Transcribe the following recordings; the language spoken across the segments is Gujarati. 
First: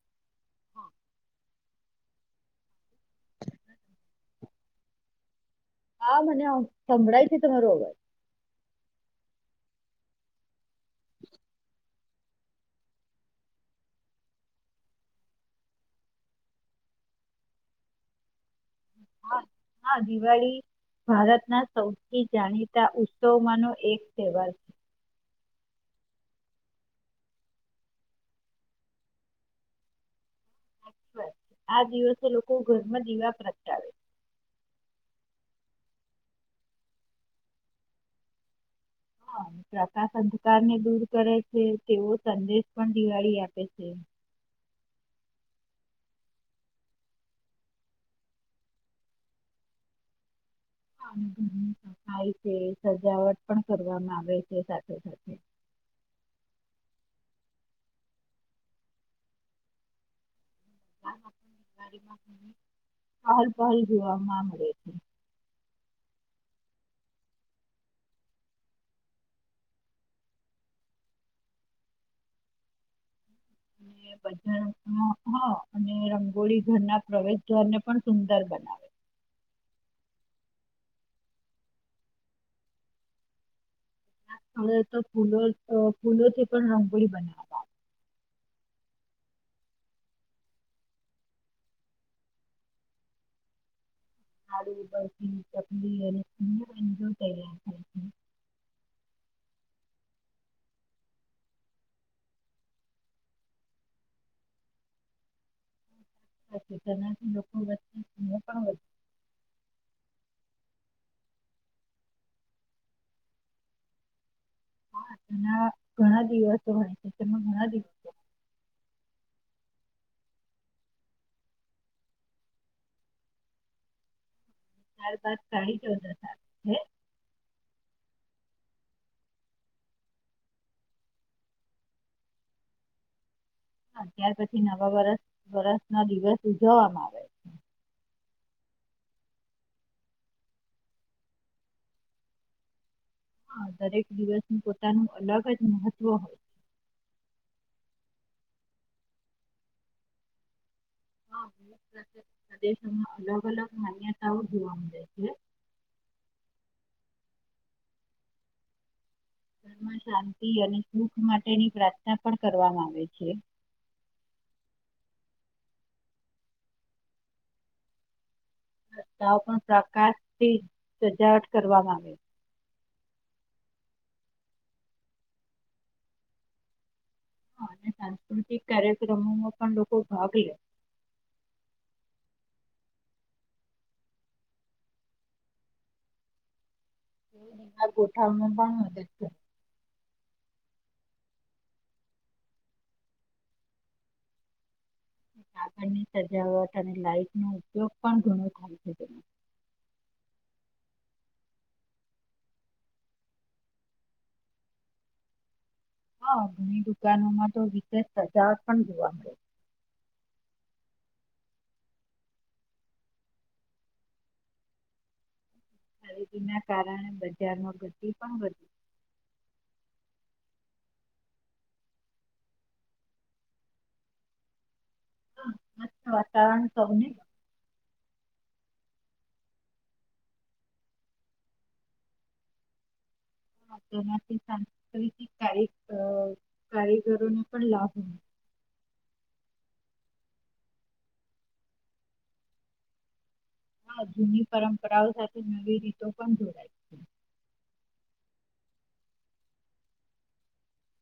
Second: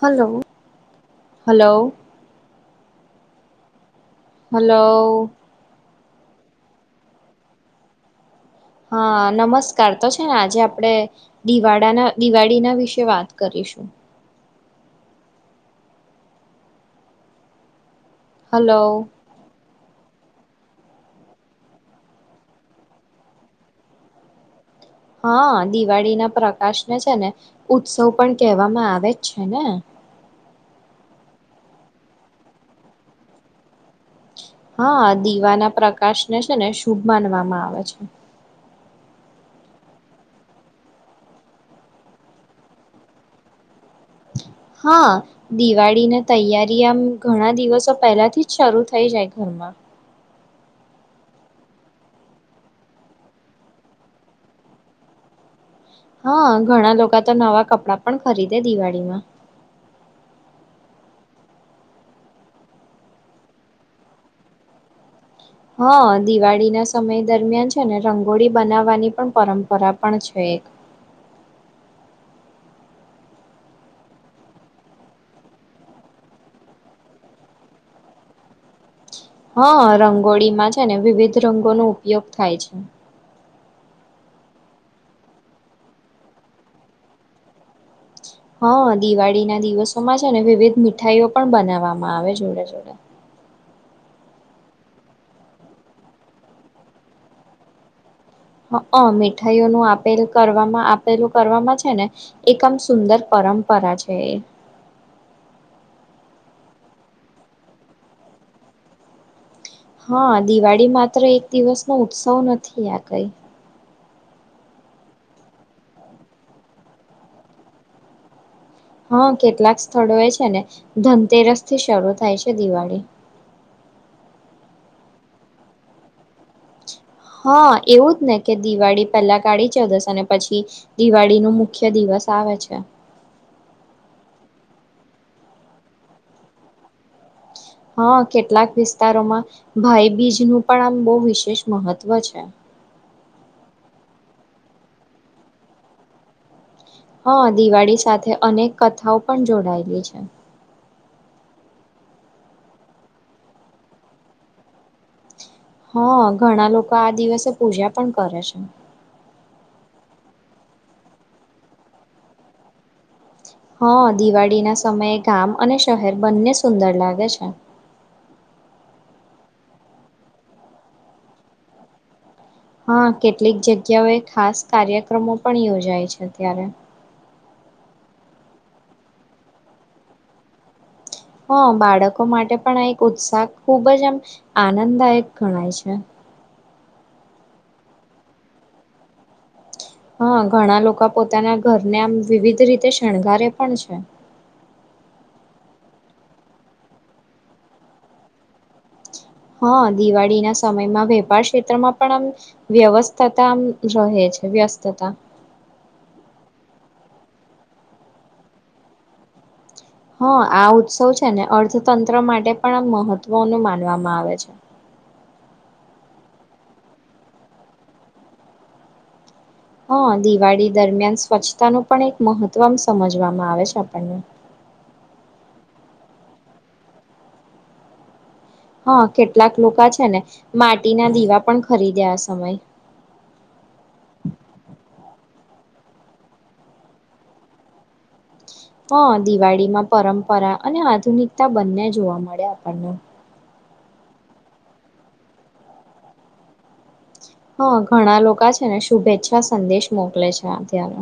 હલો હલો હલો હા મને સંભળાય છે તમારો અબર હા નમસ્કાર તો છે ને આજે આપણેે દિવાળળનાના દિવાળીના વિશે વાત કરીએ શું હલો હા હા દિવાળી ભારતના સૌથી જાણીતા ઉત્સવમાં નો એક તહેવાર છે હા દિવાળી ના પ્રકાશને છે ને ઉત્સવ પણ કહેવામાં આવે જ છે ને આ દિવસે લોકો ઘરમાં દીવા પ્રગટાવે હા દીવાના પ્રકાશ ને છે ને શુભ માનવામાં આવે છે હા, [inaudible] અને પ્રકાશ અંધકારને દૂર કરે છે તેવો સંદેશ પણ દિવાળી આપે છે હા દિવાળીને તૈયારી આમ ઘણા દિવસો પહેલાથી જ શરૂ થઈ જાય ઘરમાં માં ઘરની સફાઈ છે સજાવટ પણ કરવામાં આવે છે સાથે સાથે હા ઘણા લોકો તો નવા કપડા પણ ખરીદે દિવાળીમાં [unintelligible] જોવા મળે છે હા દિવાળી ના સમય દરમિયાન છે ને રંગોળી બનાવવાની પણ પરંપરા પણ છે [inaudible] [unintelligible] [unintelligible] અને રંગોળી ઘરના પ્રવેશ દ્વારને પણ સુંદર બનાવે હા રંગોળીમાં છે ને વિવિધ રંગોનો ઉપયોગ થાય છે હવે તો ફૂલો ફૂલોથી પણ રંગોળી બનાવી હા દિવાળી ના દિવસોમાં છે ને વિવિધ મીઠાઈઓ પણ બનાવવામાં આવે જોડે જોડે [unintelligible] મીઠાઈઓનું આપેલું કરવામાં આપેલું કરવામાં છે ને એકમ સુંદર પરંપરા પરા છે એ તેનાથી લોકો [unintelligible] હા દિવાળી માત્ર એક દિવસનો ઉત્સવ નથી આ કઈ હા એના ઘણા દિવસો હોય છે તેમાં ઘણા દિવસો હા કેટલાક સ્થળો એ છે ને ધનતેરસ થી શરૂ થાય છે દિવાળી [inaudible] ત્યાર બાદ કાળી ચૌદશ આવે છે. હા એવું જ ને કે દિવાળી પહેલા કાળી ચૌદસ અને પછી દિવાળી નું મુખ્ય દિવસ આવે છે. હા ત્યાર પછી નવા વર્ષના દિવસ ઉજવવામાં આવે છે. હા કેટલાક વિસ્તારોમાં ભાઈબીજ નું પણ આમ બહુ વિશેષ મહત્વ છે. હા દરેક દિવસનું પોતાનું અલગ જ મહત્વ હોય છે. હા દિવાળી સાથે અનેક કથાઓ પણ જોડાયેલી છે. હા પ્રદેશોમાં અલગ અલગ માન્યતાઓ જોવા મળે છે. હા ઘણા લોકો આ દિવસે પૂજા પણ કરે છે. ઘરમાં શાંતિ અને સુખ માટેની પ્રાર્થના પણ કરવામાં આવે છે. હા દિવાળી ના સમયે ગામ અને શહેર બંને સુંદર લાગે છે. રસ્તા ઓપણ પ્રકાશથી સજાવટ કરવામાં આવે. હા કેટલીક જગ્યાઓએ ખાસ કાર્યક્રમો પણ યોજાય છે અત્યારે હા અને સાંસ્કૃતિક કાર્યક્રમોમાં પણ લોકો ભાગ લે હા બાળકો માટે પણ આ એક ઉત્સાહ ખુબ જ આમ આનંદ દાયક ગણાય છે. [unintelligible] ગોઠવવામાં પણ મદદ છે. હા ઘણા લોકો પોતાના ઘરને આમ વિવિધ રીતે શણગારે પણ છે. આાગળની સજાવટ અને લાઈટ નો ઉપયોગ પણ ઘણો થાય છે તે હા દિવાળી ના સમયમાં વેપાર ક્ષેત્રમાં પણ આમ વ્યવસ્થાતા આમ રહે છે વ્યવસ્થાતા હા ઘણી દુકાનોમાં તો વિશેષ સજાવટ પણ જોવા મળે હા આ ઉત્સવ છે ને અર્થતંત્ર માટે પણ આ મહત્વનું માનવામાં આવે છે. ખરીદી ના કારણે બજારમાં ગડદી પણ વધી હા દિવાળી દરમિયાન સ્વચ્છતાનું પણ એક મહત્વ સમજવામાં આવે છે આપણને [inaudible] હા મસ્ત વાતાવરણ સૌને હા કેટલાક લોકો છે ને માટીના દીવા પણ ખરીદે આ સમય તેનાથી કાર કારીગરોને પણ લાભ હો હ દિવાળીમાં પરંપરા અને આધુનિકતા બંને જોવા મળે આપણને હા જૂની પરંપરાઓ સાથે નવી રીતો પણ જોડાય છે હા ઘણા લોકો છે ને શુભેચ્છા સંદેશ મોકલે છે અત્યારે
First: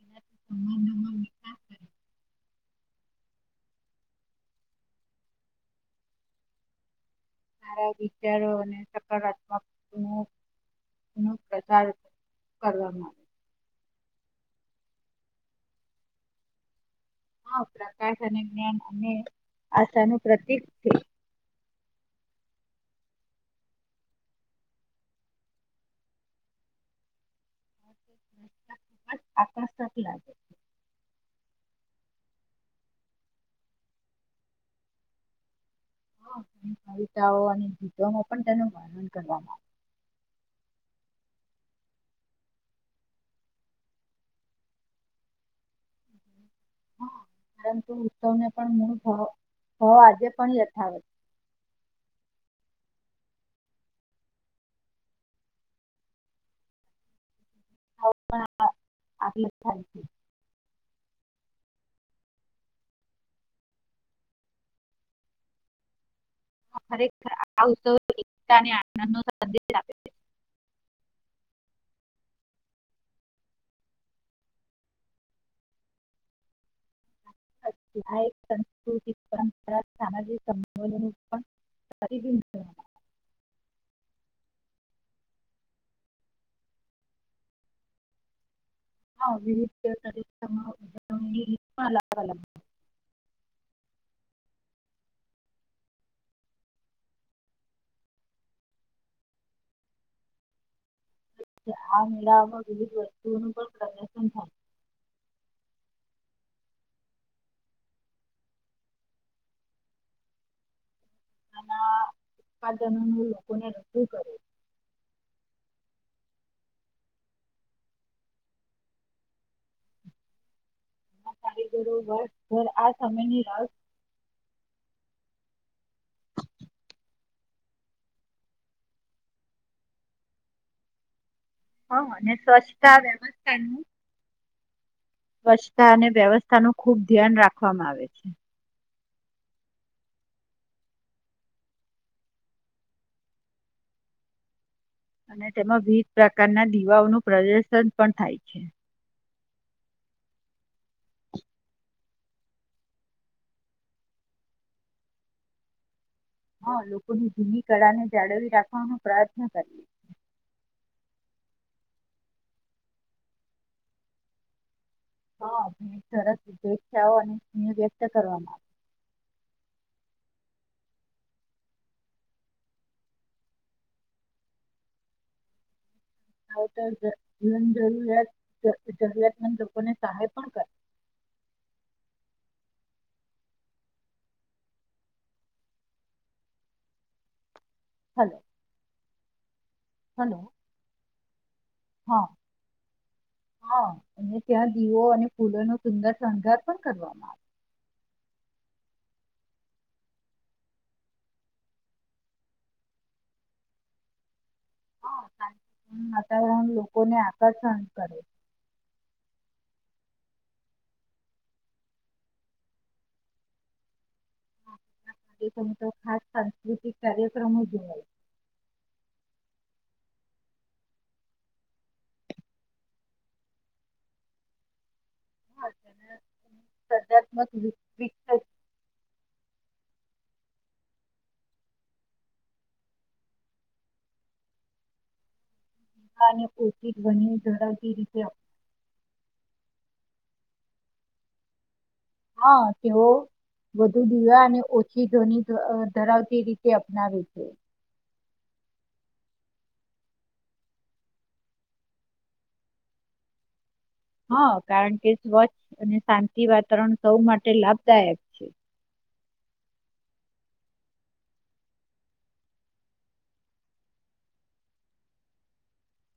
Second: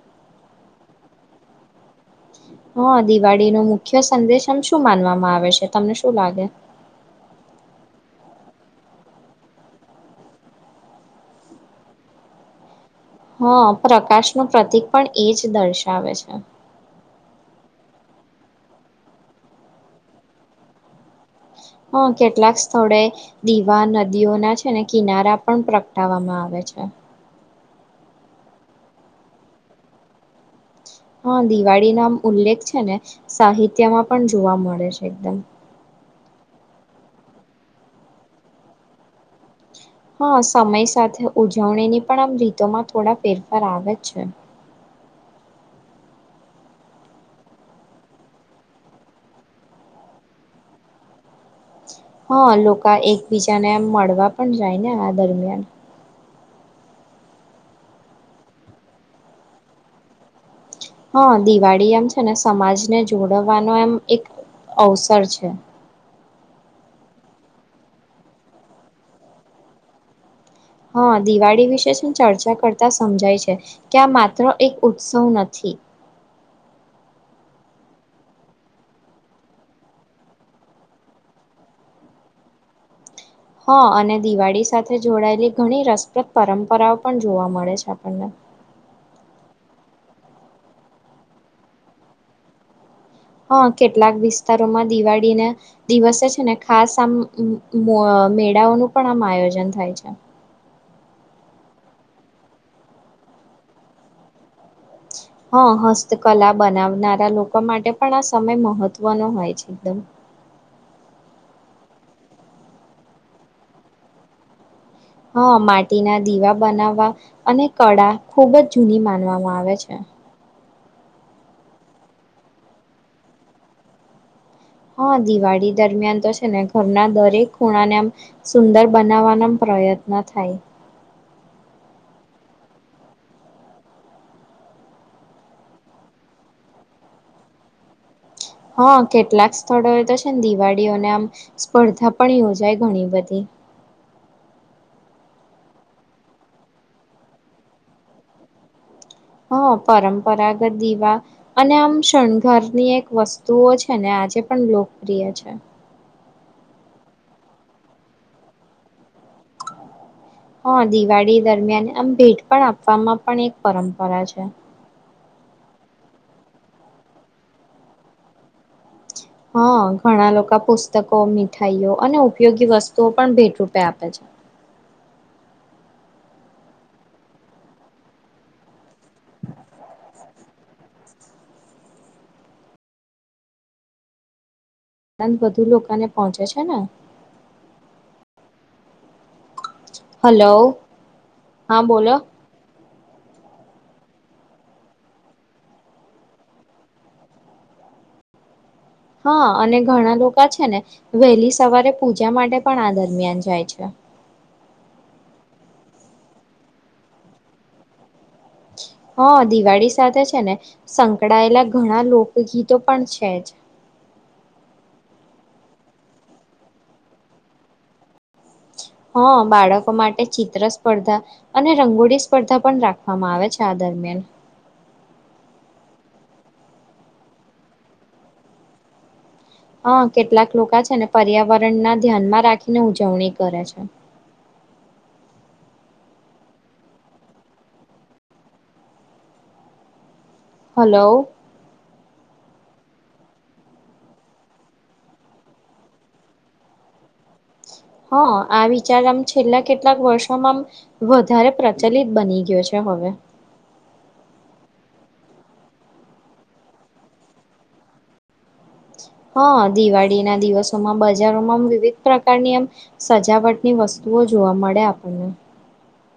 એનાથી સંબંધોમાં વિકાસ કરે હા દિવાળી નો મુખ્ય સંદેશ આમ શું માનવામાં આવે છે તમને શું લાગે સારા વિચારો અને સકારાત્મક નું નું પ્રચાર કરવામાં આવે હા પ્રકાશ ન પ્રતિક પણ એ જ દર્શાવે છે હા પ્રકાશ અને જ્ઞાન અને આશાનુંું પ્રતિક છે હ કેટલાક સ્થળે દીવા નદીઓના છે ને કિનારા પણ પ્રગટાવામાં આવે છે અચ્છા આકસ્્ટત લાગે હા દિવાળી ના ઉલ્લેખ છે ને સાહિત્યમાં પણ જોવા મળે છે એકદમ કવિતાઓ અને ગીતોમાં પણ તેનું વર્ણન કરવામાં આવે હા સમય સાથે ઉજવણીની પણ આમ રીતોમાં થોડા ફેરફાર આવે છે આવે હ પરંતુ ઉત્સવને પણ મૂળ ભ ભાવ આજે પણ યથાવત હા લોકો એકબીજાને મળવા પણ જાય ને આ દરમિયાન આ થાય છે હા દિવાળી એમ છે ને સમાજને જોડવાનો એમ એક અવસર છે ખરેખર આ ઉત્સવ એકતા અને આનંદ ન સંદેશ આપે છે હા દિવાળી વિશે શું ચર્ચા કરતા સમજાય છે કે આ માત્ર એક ઉત્સવ નથી હ એક સંસ્કૃતિક પરંપરા સામાજિક સંલન પણ પબ છે હા અને દિવાળી સાથે જોડાયેલી ઘણી રસપ્રદ પરંપરાઓ પણ જોવા મળે છે આપણને હા વિવિધ રી પણ અલગ અલગ હા કેટલાક વિસ્તારોમાં દિવાળીને દિવસે છે ને ખાસ આમ મેળાઓનું પણ આમ આયોજન થાય છે આ મેળામાં વિવિધ વસ્તુઓનું પણ પ્રદર્શન થાય હા હસ્તકલા બનાવનારા લોકો માટે પણ આ સમય મહત્વનો હોય છે એકદમ આના ઉત્પાદનો નું લોકોને રજૂ કરે હા માટીના દીવા બનાવવા અને કળા ખૂબ જ જૂની માનવામાં આવે છે. કારગરો ઘર ઘર આ સમયની રાસ હા દિવાળી દરમિયાન તો છે ને ઘરના દરેક ખૂણાને આમ સુંદર બનાવવાના પ્રયત્ન થાય હા અને સ્વચ્છતા વ્યવસ્થા નું સ્વચ્છતા અને વ્યવસ્થા નું ખુબ ધ્યાન રાખવામાં આવે છે હા કેટલાક સ્થળો એ તો છે ને દિવાળીઓને આમ સ્પર્ધા પણ યોજાય ઘણી બધી અને તેમાં વિવિધ પ્રકારના દીવાઓનું પ્રદર્શન પણ થાય છે હા પરંપરાગત દીવા અને આમ શણગાર ની એક વસ્તુઓ છે ને આજે પણ લોકપ્રિય છે હા લોકોની જૂની કળાને જાળવી રાખવાનો પ્રયત્ન કરીએએ હા દિવાળી દરમિયાન આમ ભેટ પણ આપવામાં પણ એક પરંપરા છે હા સરસ અને વ્યક્ત કરવામાં આવે હા ઘણા લોકો પુસ્તકો મીઠાઈઓ અને ઉપયોગી વસ્તુઓ પણ ભેટ રૂપે આપે છે હ આવ તો જન જરૂરિયાત જરૂરિયાતમંદ લોકોને સહાય પણ કરે આણંદ વધુ લોકોને પહોંચે છે ને હલો હલો હા બોલો હા અને ત્યાં દીવો અને ફૂલો ન સુંદર શણગાર પણ કરવામાં આવે હા અને ઘણા લોકો છે ને વહેલી સવારે પૂજા માટે પણ આ દરમિયાન જાય છે હ વાતાવરણ લોકોને આકર્ષણ કરે હા દિવાળી સાથે છે ને સંકળાયેલા ઘણા લોકગીતો પણ છે જ તો ખાસ સાંસ્કૃતિક કાર્યક્રમો જો હા બાળકો માટે ચિત્ર સ્પર્ધા અને રંગોળી સ્પર્ધા પણ રાખવામાં આવે છે આદર દરમિયાન હાત્મક હા કેટલાક લોકો છે ને પર્યાવરણ ના ધ્યાનમાં રાખીને ઉજવણી કરે છે હ ાને ઉછ ધ્વનિ ધળવતી રીતે હલોલો હા કેવો વધુ દીવા અને ઓછી ધ્વનિ ધરાવતી રીતે અપનાવે છે હ હ આ વિચાર આમ છેલ્લા કેટલાક વર્ષોમાં આમ વધારે પ્રચલિત બની ગયો છે હવે હા કારણ કે સ્વચ્છ અને શાંતિ વાતાવરણ સૌ માટે લાભદાયક છે હા દિવાળી ના દિવસોમાં બજારોમાં વિવિધ પ્રકારની એમ સજાવટની વસ્તુ જોો જોવા મળે આપણને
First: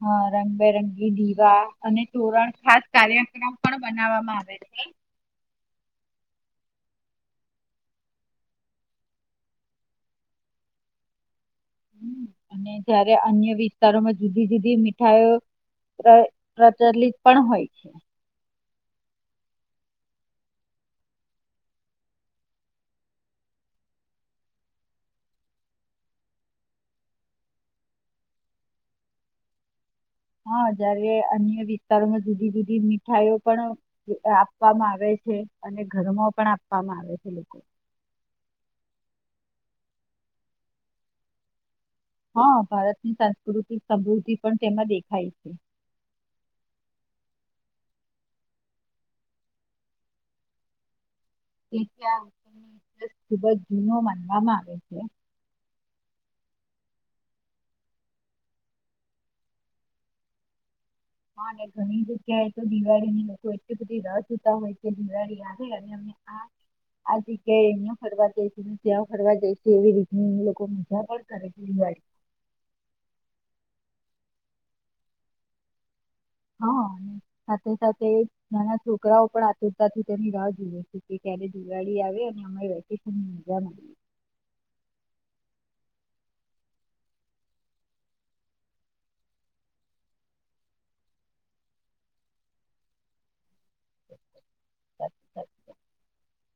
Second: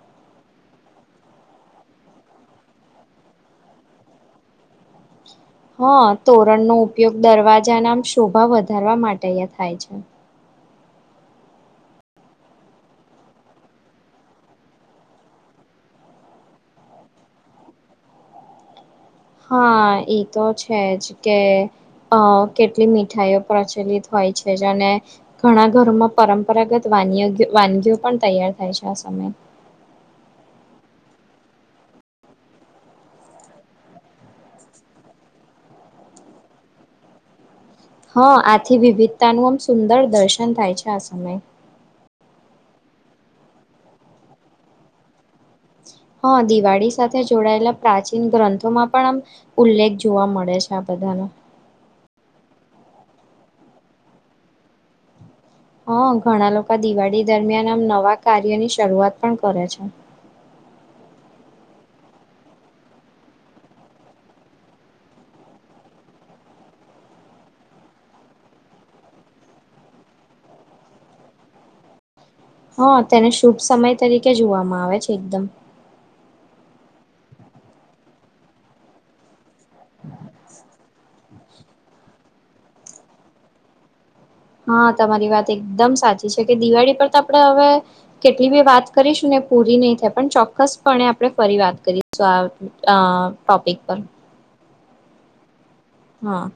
હ રંગબેરંગી દીવા અને તોરણ ખાસ કાર્યક્રમ પણ બનાવવામાં આવે છે [inaudible] હા તોરણનો ઉપયોગ દરવાજા ના શોભા વધારવા માટે એ થાય છે હમ, [inaudible] અને જયારે અન્ય વિસ્તારોમાં જુદી જુદી મીઠાઈ પ્ર પ્રચલિત પણ હોય છે હા એ તો છેજ કે અ કેટલી મીઠાઈઓ પ્રચલિત હોય છે અને ઘણા ઘરોમાં પરંપરાગત વા વાનગીઓ પણ તૈયાર થાય છે આ સમય હા જયારે અન્ય વિસ્તારોમાં જુદી જુદી મીઠાઈઓ પણ આપવામાં આવે છે અને ઘરમાં પણ આપવામાં આવે છે લોકો હા આથી વિવિધતાનું આમ સુંદર દર્શન થાય છે આ સમય હા ભારતની સાંસ્કૃતિક સમૃદ્ધિ પણ તેમાં દેખાય છે હા દિવાળી સાથે જોડાયેલા પ્રાચીન ગ્રંથોમાં પણ આમ ઉલ્લેખ જોવા મળે છે આ બધા બધનું તે તં ખૂબ જ જૂનો માનવામાં આવે છે હ ઘણા લોકો દિવાળી દરમિયાન આમ નવા કાર્યની શરૂઆત પણ કરે છે હા અને ઘણી જગ્યાએ તો દિવાળીની લોકો એટલી બધી ર જોતા હોય કે દિવાળી આવે અને [inaudible] આ [inaudible] આ જગ્યાએ અહિયાયા ફરવા જાય છે ને ત્યાં ફરવા જાય છે એવી રીતની લોકો મજા પણ કરે છે બ હા તેને શુભ સમય તરીકે જોવામાં આવે છે એકદમ હા સાથે સાથે નાના છોકરાઓ પણ આતુરતાથી તેની રાહ જોઈએ ત્યારે દિવાળી આવે અને અ વેકેશનની મજા હા તમારી વાત એકદમ સાચી છે કે દિવાળી પર તો આપણેે હવે કેટલી બી વાત કરીશું ને પૂરી નહી થાય પણ ચોક્કસપણે આપણે ફરી વાત કરીશું ટોપિક પર અચછા હા